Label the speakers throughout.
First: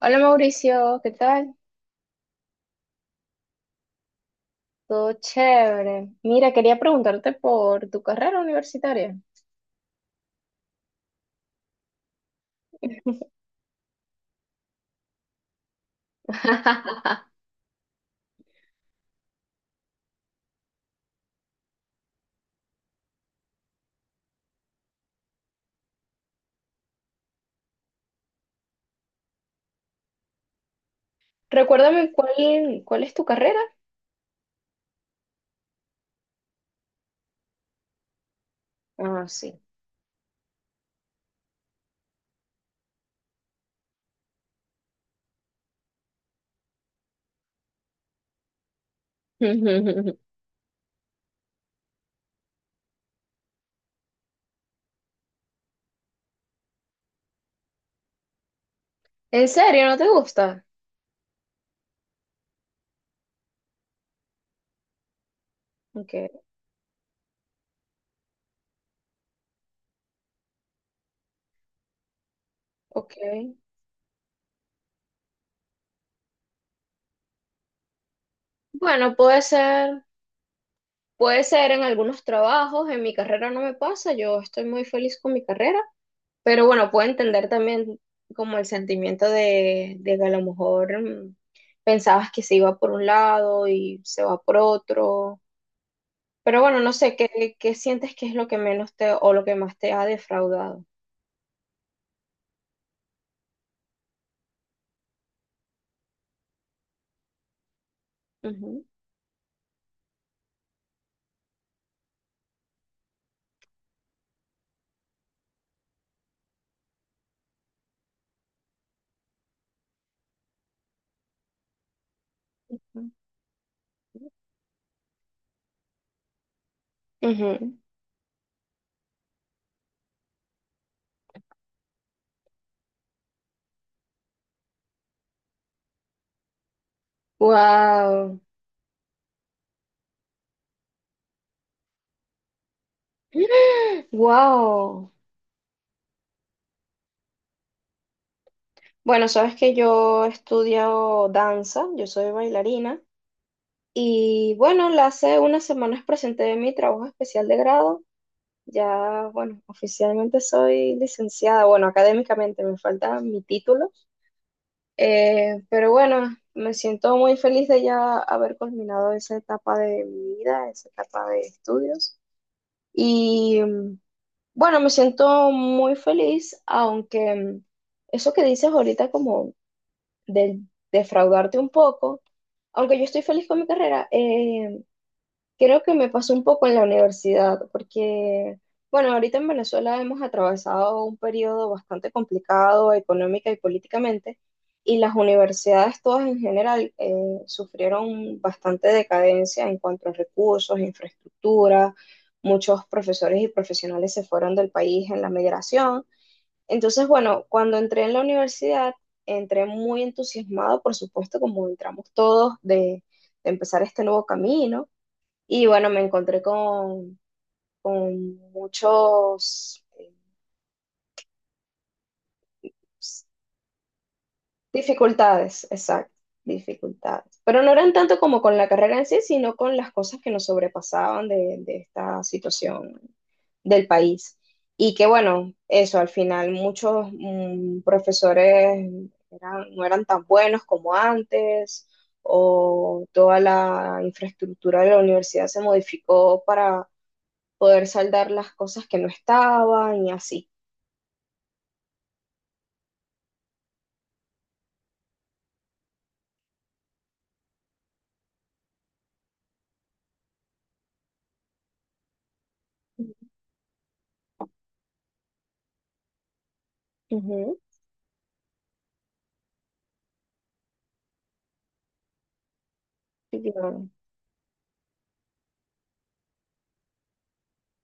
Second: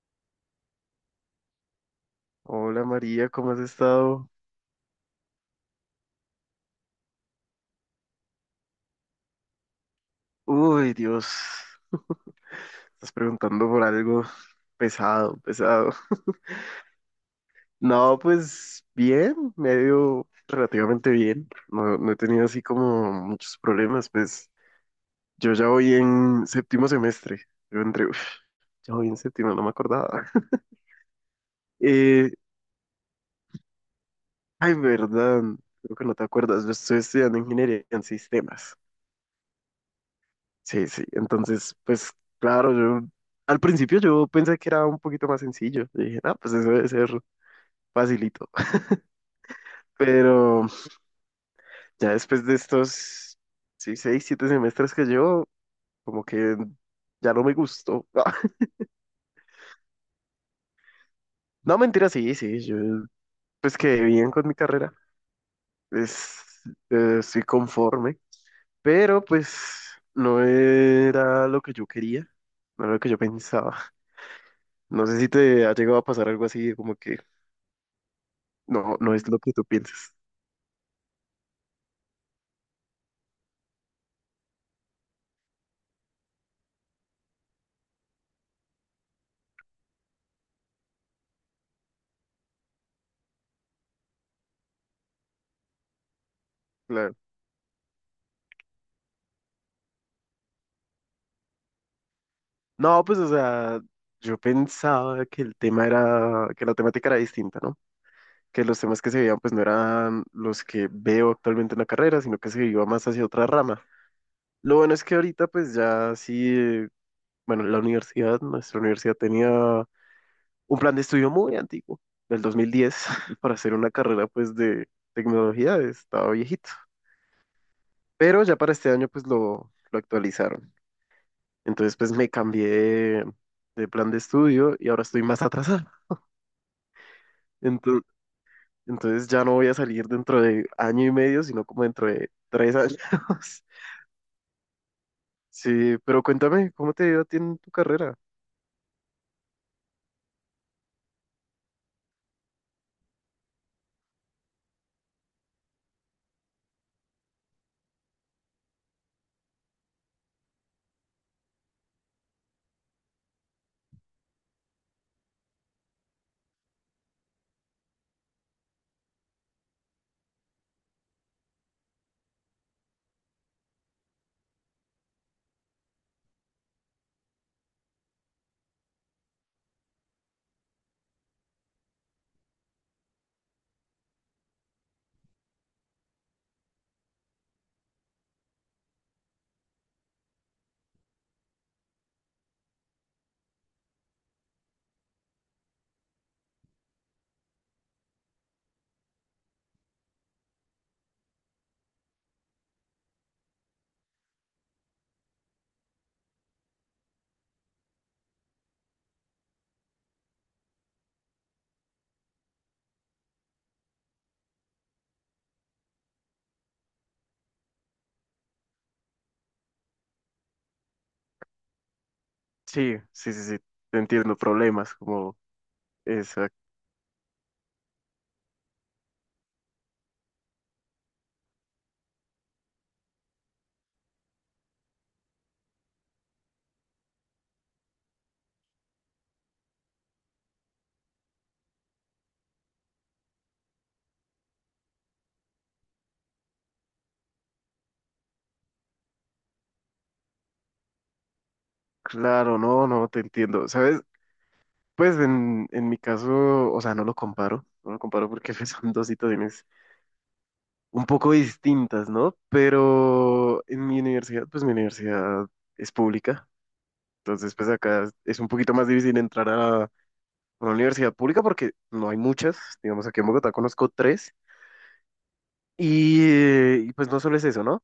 Speaker 1: Hola Mauricio, ¿qué tal?
Speaker 2: Hola María, ¿cómo has estado?
Speaker 1: Todo chévere. Mira, quería preguntarte por tu carrera universitaria.
Speaker 2: Uy, Dios, estás preguntando por algo pesado, pesado. No, pues bien, me ha ido relativamente bien. No, no he tenido así como muchos problemas, pues yo ya voy en séptimo semestre. Yo entré, uf, ya voy en séptimo, no me acordaba.
Speaker 1: Recuérdame
Speaker 2: Eh,
Speaker 1: cuál es tu carrera.
Speaker 2: Ay, verdad, creo que no te acuerdas, yo estoy estudiando ingeniería en sistemas.
Speaker 1: Ah, sí.
Speaker 2: Sí, sí. Entonces, pues claro, yo al principio yo pensé que era un poquito más sencillo. Yo dije, ah, pues eso debe ser facilito.
Speaker 1: ¿En
Speaker 2: Pero ya después de estos, sí, seis, siete semestres que llevo, como que ya no me gustó.
Speaker 1: serio? ¿No te gusta?
Speaker 2: No, mentira, sí, sí, yo pues quedé bien con mi carrera.
Speaker 1: Ok,
Speaker 2: Es, Estoy conforme, pero pues no era lo que yo quería, no era lo que
Speaker 1: ok.
Speaker 2: yo pensaba. No sé si te ha llegado a pasar algo así, como que no,
Speaker 1: Bueno,
Speaker 2: no es lo que tú piensas.
Speaker 1: puede ser en algunos trabajos. En mi carrera no me pasa. Yo estoy muy feliz con mi carrera. Pero bueno, puedo entender también como el sentimiento de que a lo mejor pensabas que se iba por un lado y se va por otro. Pero bueno, no sé,
Speaker 2: Claro.
Speaker 1: ¿qué sientes que es lo que menos te o lo que más te ha defraudado?
Speaker 2: No, pues, o sea, yo pensaba que el tema era, que la temática era distinta, ¿no? Que los
Speaker 1: Ujú.
Speaker 2: temas que se veían, pues, no eran los que veo actualmente en la carrera, sino que se iba más hacia otra rama. Lo bueno es que ahorita, pues, ya sí, bueno, la universidad, nuestra universidad tenía un plan de estudio muy antiguo, del 2010 para hacer una carrera, pues, de tecnología, estaba viejito. Pero ya para este año, pues, lo actualizaron. Entonces, pues me cambié de plan de estudio y ahora estoy más atrasado. Entonces,
Speaker 1: Wow.
Speaker 2: entonces ya no voy a salir dentro de año y medio, sino como dentro de 3 años.
Speaker 1: Wow.
Speaker 2: Sí, pero cuéntame, ¿cómo te ha ido a ti en tu carrera?
Speaker 1: Bueno, sabes que yo estudio danza, yo soy bailarina y bueno, hace unas semanas presenté mi trabajo especial de grado. Ya, bueno, oficialmente soy licenciada, bueno, académicamente me falta mi título. Pero bueno, me siento muy feliz de ya haber culminado esa etapa de mi vida, esa etapa de estudios. Y bueno, me siento muy feliz, aunque eso que dices ahorita como de defraudarte un poco, aunque yo estoy feliz con mi carrera, creo que me pasó un poco en la universidad, porque, bueno, ahorita en Venezuela hemos atravesado un periodo bastante complicado económica y políticamente, y las universidades todas en general sufrieron bastante decadencia en cuanto a recursos, infraestructura, muchos profesores y profesionales se fueron del país en la migración. Entonces, bueno, cuando entré en la universidad, entré muy entusiasmado, por supuesto, como entramos todos, de empezar este nuevo camino y bueno, me encontré con muchos
Speaker 2: Sí,
Speaker 1: pues,
Speaker 2: sí, sí, sí, te entiendo, problemas como
Speaker 1: dificultades, exacto,
Speaker 2: esa.
Speaker 1: dificultades. Pero no eran tanto como con la carrera en sí, sino con las cosas que nos sobrepasaban de esta situación del país. Y que bueno, eso, al final muchos profesores no eran tan buenos como antes, o toda la infraestructura de la universidad se modificó para poder saldar las cosas que no estaban y así.
Speaker 2: Claro, no, no, te entiendo. ¿Sabes? Pues en mi caso, o sea, no lo comparo, no lo comparo porque son dos situaciones un poco distintas, ¿no? Pero en mi universidad, pues mi universidad es pública. Entonces,
Speaker 1: Ujú.
Speaker 2: pues acá es un poquito más difícil entrar a una universidad pública porque no hay muchas. Digamos, aquí en
Speaker 1: Sí,
Speaker 2: Bogotá
Speaker 1: claro.
Speaker 2: conozco tres. Y, pues no solo es eso, ¿no?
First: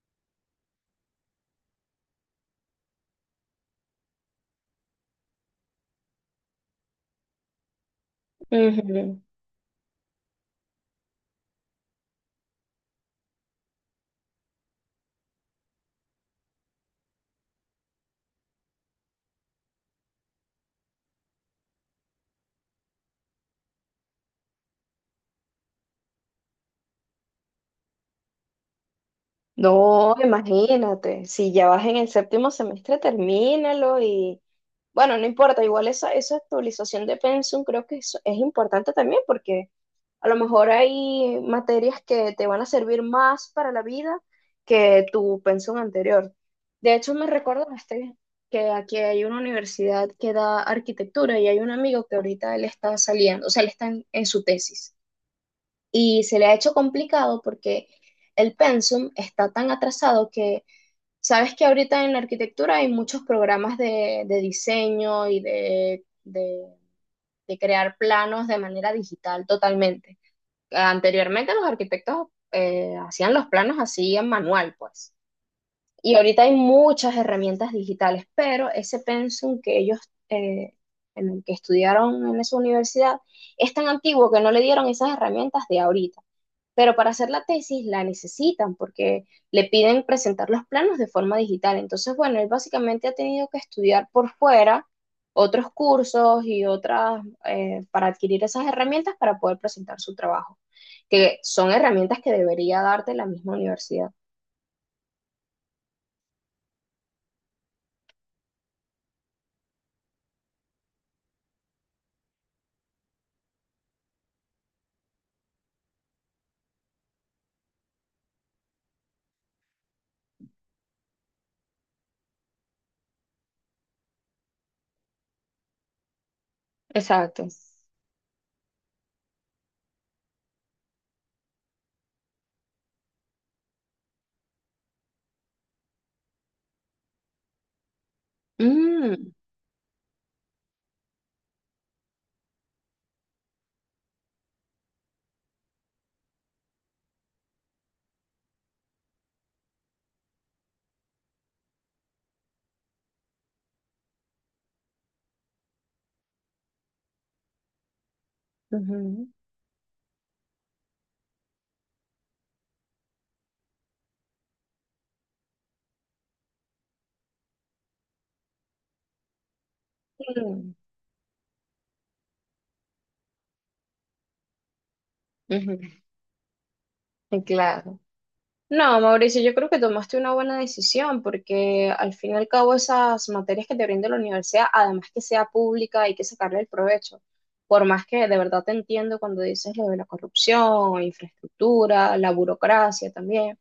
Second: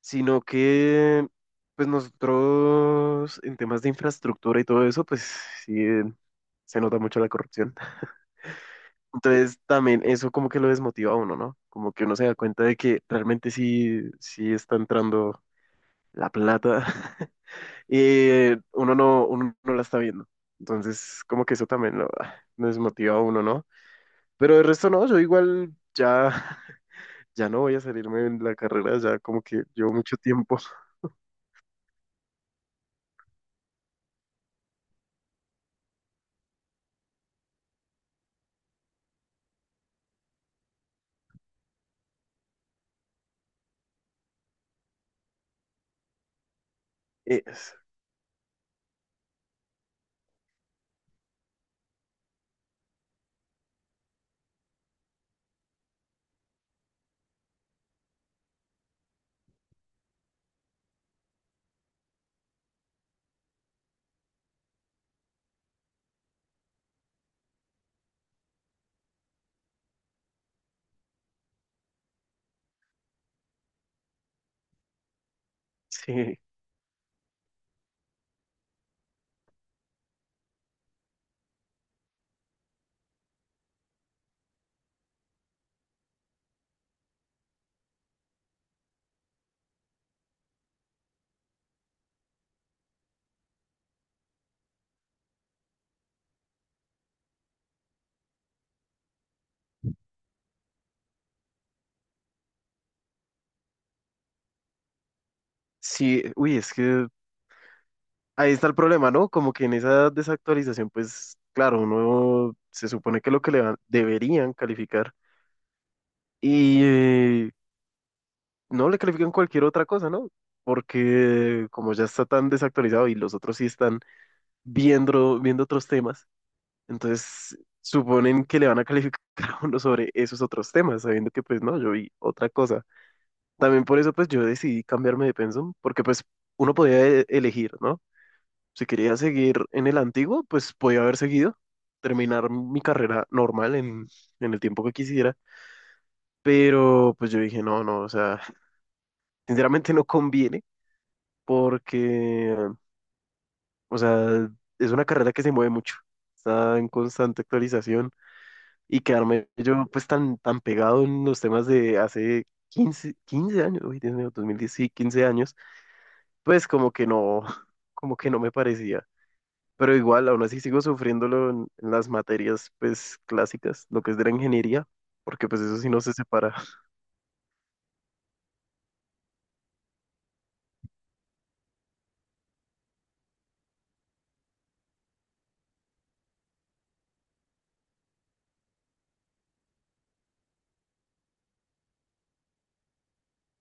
Speaker 2: Sino que, pues nosotros en temas de infraestructura y todo eso, pues sí, se nota mucho la corrupción.
Speaker 1: Ujú.
Speaker 2: Entonces, también eso como que lo desmotiva a uno, ¿no? Como que uno se da cuenta de que realmente sí, sí está entrando la plata. Y uno no la está viendo. Entonces, como que eso también me desmotiva a uno, ¿no? Pero el resto no, yo igual ya, ya no voy a salirme de la carrera, ya como que llevo
Speaker 1: No,
Speaker 2: mucho tiempo.
Speaker 1: imagínate, si ya vas en el séptimo semestre, termínalo y bueno, no importa, igual esa, esa actualización de pensum creo que es importante también porque a lo mejor hay materias que te van a servir más para la vida que tu pensum anterior. De hecho, me
Speaker 2: Es-
Speaker 1: recordaste que aquí hay una universidad que da arquitectura y hay un amigo que ahorita él está saliendo, o sea, él está en su tesis. Y se le ha hecho complicado porque el pensum está tan atrasado que sabes que ahorita en la arquitectura hay muchos programas de diseño y de crear planos de manera digital totalmente. Anteriormente los arquitectos hacían los planos así en manual, pues. Y
Speaker 2: sí,
Speaker 1: ahorita hay muchas herramientas digitales, pero ese pensum que ellos, eh, en el que estudiaron en esa universidad, es tan antiguo que no le dieron esas herramientas de ahorita pero para hacer la tesis la necesitan porque le piden presentar los planos de forma digital. Entonces, bueno, él básicamente ha tenido que estudiar por fuera otros cursos y otras para adquirir esas herramientas para poder presentar su trabajo, que son herramientas que debería darte la misma universidad.
Speaker 2: sí, uy, es que ahí está el problema, ¿no? Como que en esa desactualización, pues claro, uno se supone que lo que le deberían calificar y no le califican cualquier otra cosa, ¿no? Porque como ya está tan desactualizado y los otros sí están viendo, viendo otros temas.
Speaker 1: Exacto.
Speaker 2: Entonces, suponen que le van a calificar a uno sobre esos otros temas, sabiendo que pues no, yo vi otra cosa. También por eso pues yo decidí cambiarme de pensum, porque pues uno podía elegir, ¿no? Si quería
Speaker 1: Mm,
Speaker 2: seguir en el antiguo, pues podía haber seguido, terminar mi carrera normal en el tiempo que quisiera. Pero pues yo dije, no, no, o sea, sinceramente no conviene porque, o sea, es una carrera que se mueve mucho, está en constante actualización. Y
Speaker 1: ujú,
Speaker 2: quedarme yo pues tan, tan pegado en los temas de hace quince años, uy, Dios mío, 2010, sí, 15 años, pues como que no, como que no me parecía. Pero igual, aún así
Speaker 1: mm,
Speaker 2: sigo sufriéndolo en las materias pues clásicas, lo que es de la ingeniería, porque pues eso
Speaker 1: ujú,
Speaker 2: sí no se separa.
Speaker 1: claro. No, Mauricio, yo creo que tomaste una buena decisión porque al fin y al cabo esas materias que te brinda la universidad, además que sea pública, hay que sacarle el provecho. Por más que de verdad te entiendo cuando dices lo de la corrupción, infraestructura, la burocracia también.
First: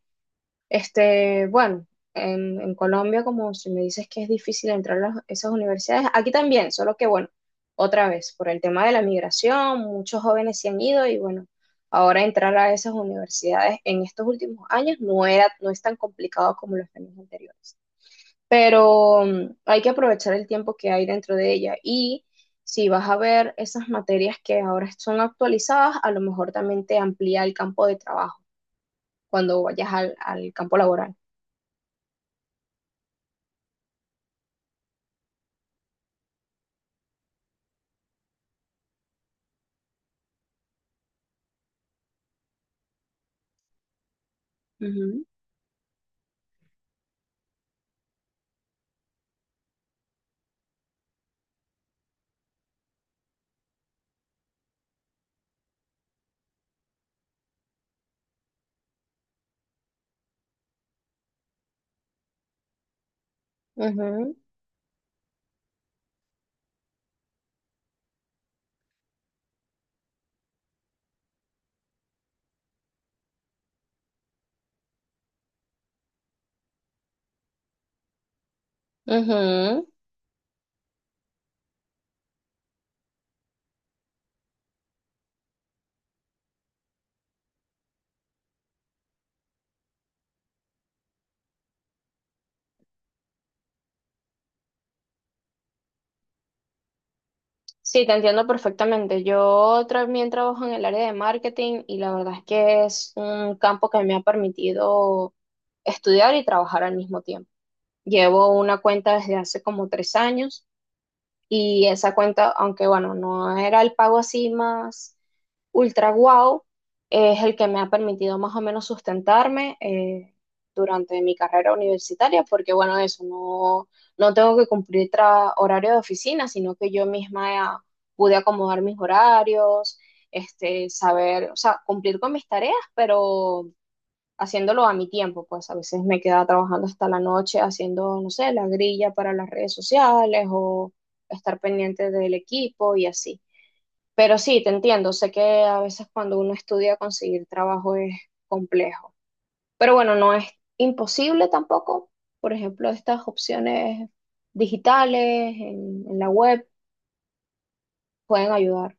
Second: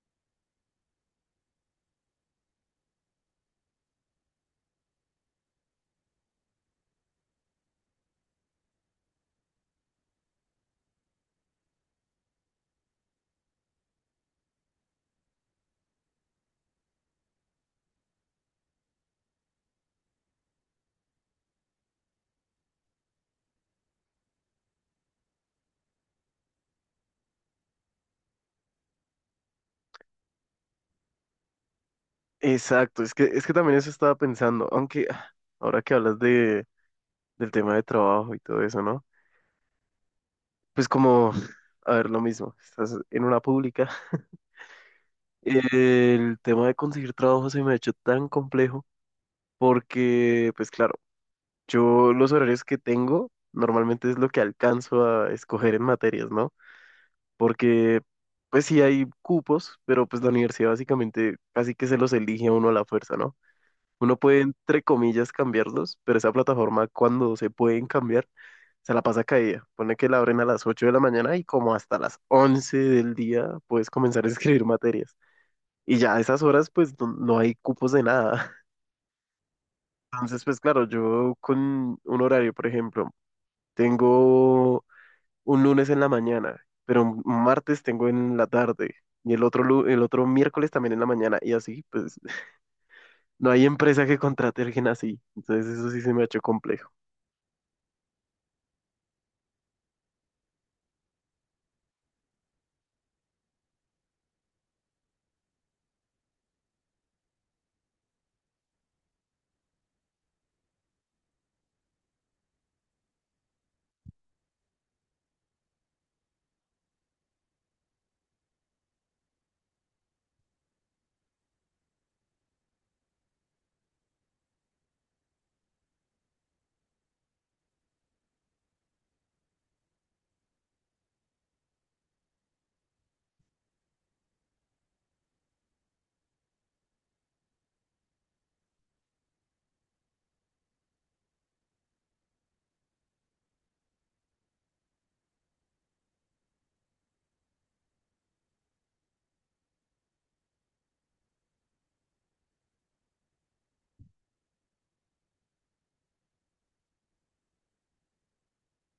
Speaker 1: Este, bueno, en Colombia, como si me dices que es difícil entrar a esas universidades, aquí también, solo que bueno, otra vez, por el tema de la migración, muchos jóvenes se han ido y bueno, ahora entrar a esas universidades en estos últimos años no era, no es tan complicado como los años anteriores. Pero hay que aprovechar el tiempo que hay dentro de ella y si vas a ver esas materias que ahora son actualizadas, a lo mejor también te amplía el campo de trabajo cuando vayas al al campo laboral.
Speaker 2: Exacto, es que también eso estaba pensando, aunque ah, ahora que hablas del tema de trabajo y todo eso, ¿no? Pues como, a ver, lo mismo, estás en una pública.
Speaker 1: Ujú,
Speaker 2: El tema de conseguir trabajo se me ha hecho tan complejo porque, pues claro, yo los horarios que tengo normalmente es lo que alcanzo a escoger en materias, ¿no? Porque, pues sí hay cupos, pero pues la universidad básicamente casi que se los elige a uno a la fuerza, ¿no? Uno
Speaker 1: ujú,
Speaker 2: puede, entre comillas, cambiarlos, pero esa plataforma cuando se pueden cambiar, se la pasa caída. Pone que la abren a las 8 de la mañana y como hasta las 11 del día puedes comenzar a escribir materias. Y ya a esas horas, pues no, no hay cupos de nada.
Speaker 1: ujú.
Speaker 2: Entonces, pues claro, yo con un horario, por ejemplo, tengo un lunes en la mañana, pero un martes tengo en la tarde y el otro miércoles también en la mañana y así, pues no hay empresa que contrate a alguien así. Entonces, eso sí se me ha hecho complejo.
Speaker 1: Sí, te entiendo perfectamente. Yo también trabajo en el área de marketing y la verdad es que es un campo que me ha permitido estudiar y trabajar al mismo tiempo. Llevo una cuenta desde hace como 3 años y esa cuenta, aunque bueno, no era el pago así más ultra guau, es el que me ha permitido más o menos sustentarme durante mi carrera universitaria, porque bueno, eso, no, no tengo que cumplir horario de oficina, sino que yo misma pude acomodar mis horarios, este, saber, o sea, cumplir con mis tareas, pero haciéndolo a mi tiempo, pues a veces me quedaba trabajando hasta la noche haciendo, no sé, la grilla para las redes sociales o estar pendiente del equipo y así. Pero sí, te entiendo, sé que a veces cuando uno estudia conseguir trabajo es complejo, pero bueno, no es imposible tampoco. Por ejemplo, estas opciones digitales en la web pueden ayudar.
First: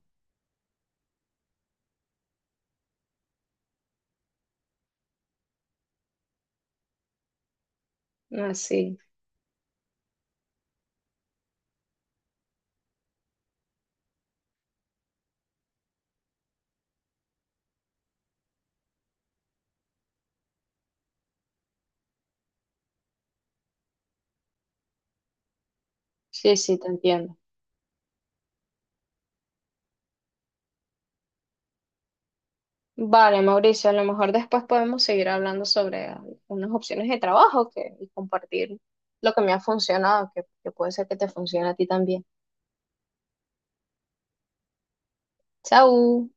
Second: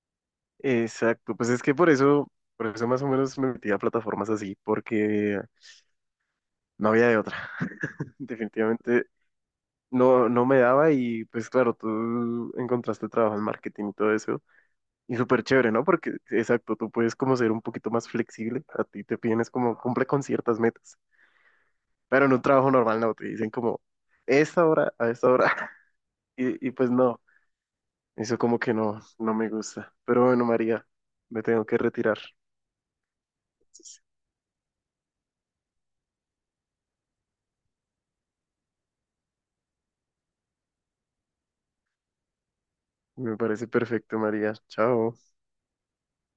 Speaker 2: Exacto, pues es que por eso más o menos me metí a plataformas así, porque no había de otra.
Speaker 1: Ah, sí,
Speaker 2: Definitivamente no, no me daba y pues claro, tú encontraste trabajo en marketing y todo eso. Y súper chévere, ¿no? Porque, exacto, tú puedes como ser un poquito más flexible, a ti te piden es como cumple con ciertas metas, pero en un trabajo normal no, te dicen como, esta hora, a esta hora,
Speaker 1: sí,
Speaker 2: y
Speaker 1: sí, te
Speaker 2: pues no,
Speaker 1: entiendo.
Speaker 2: eso como que no, no me gusta. Pero bueno, María, me tengo que retirar.
Speaker 1: Vale, Mauricio, a
Speaker 2: Entonces,
Speaker 1: lo mejor después podemos seguir hablando sobre unas opciones de trabajo que, y compartir lo que me ha funcionado, que puede ser que te funcione a ti también.
Speaker 2: me parece perfecto, María. Chao.
Speaker 1: Chao.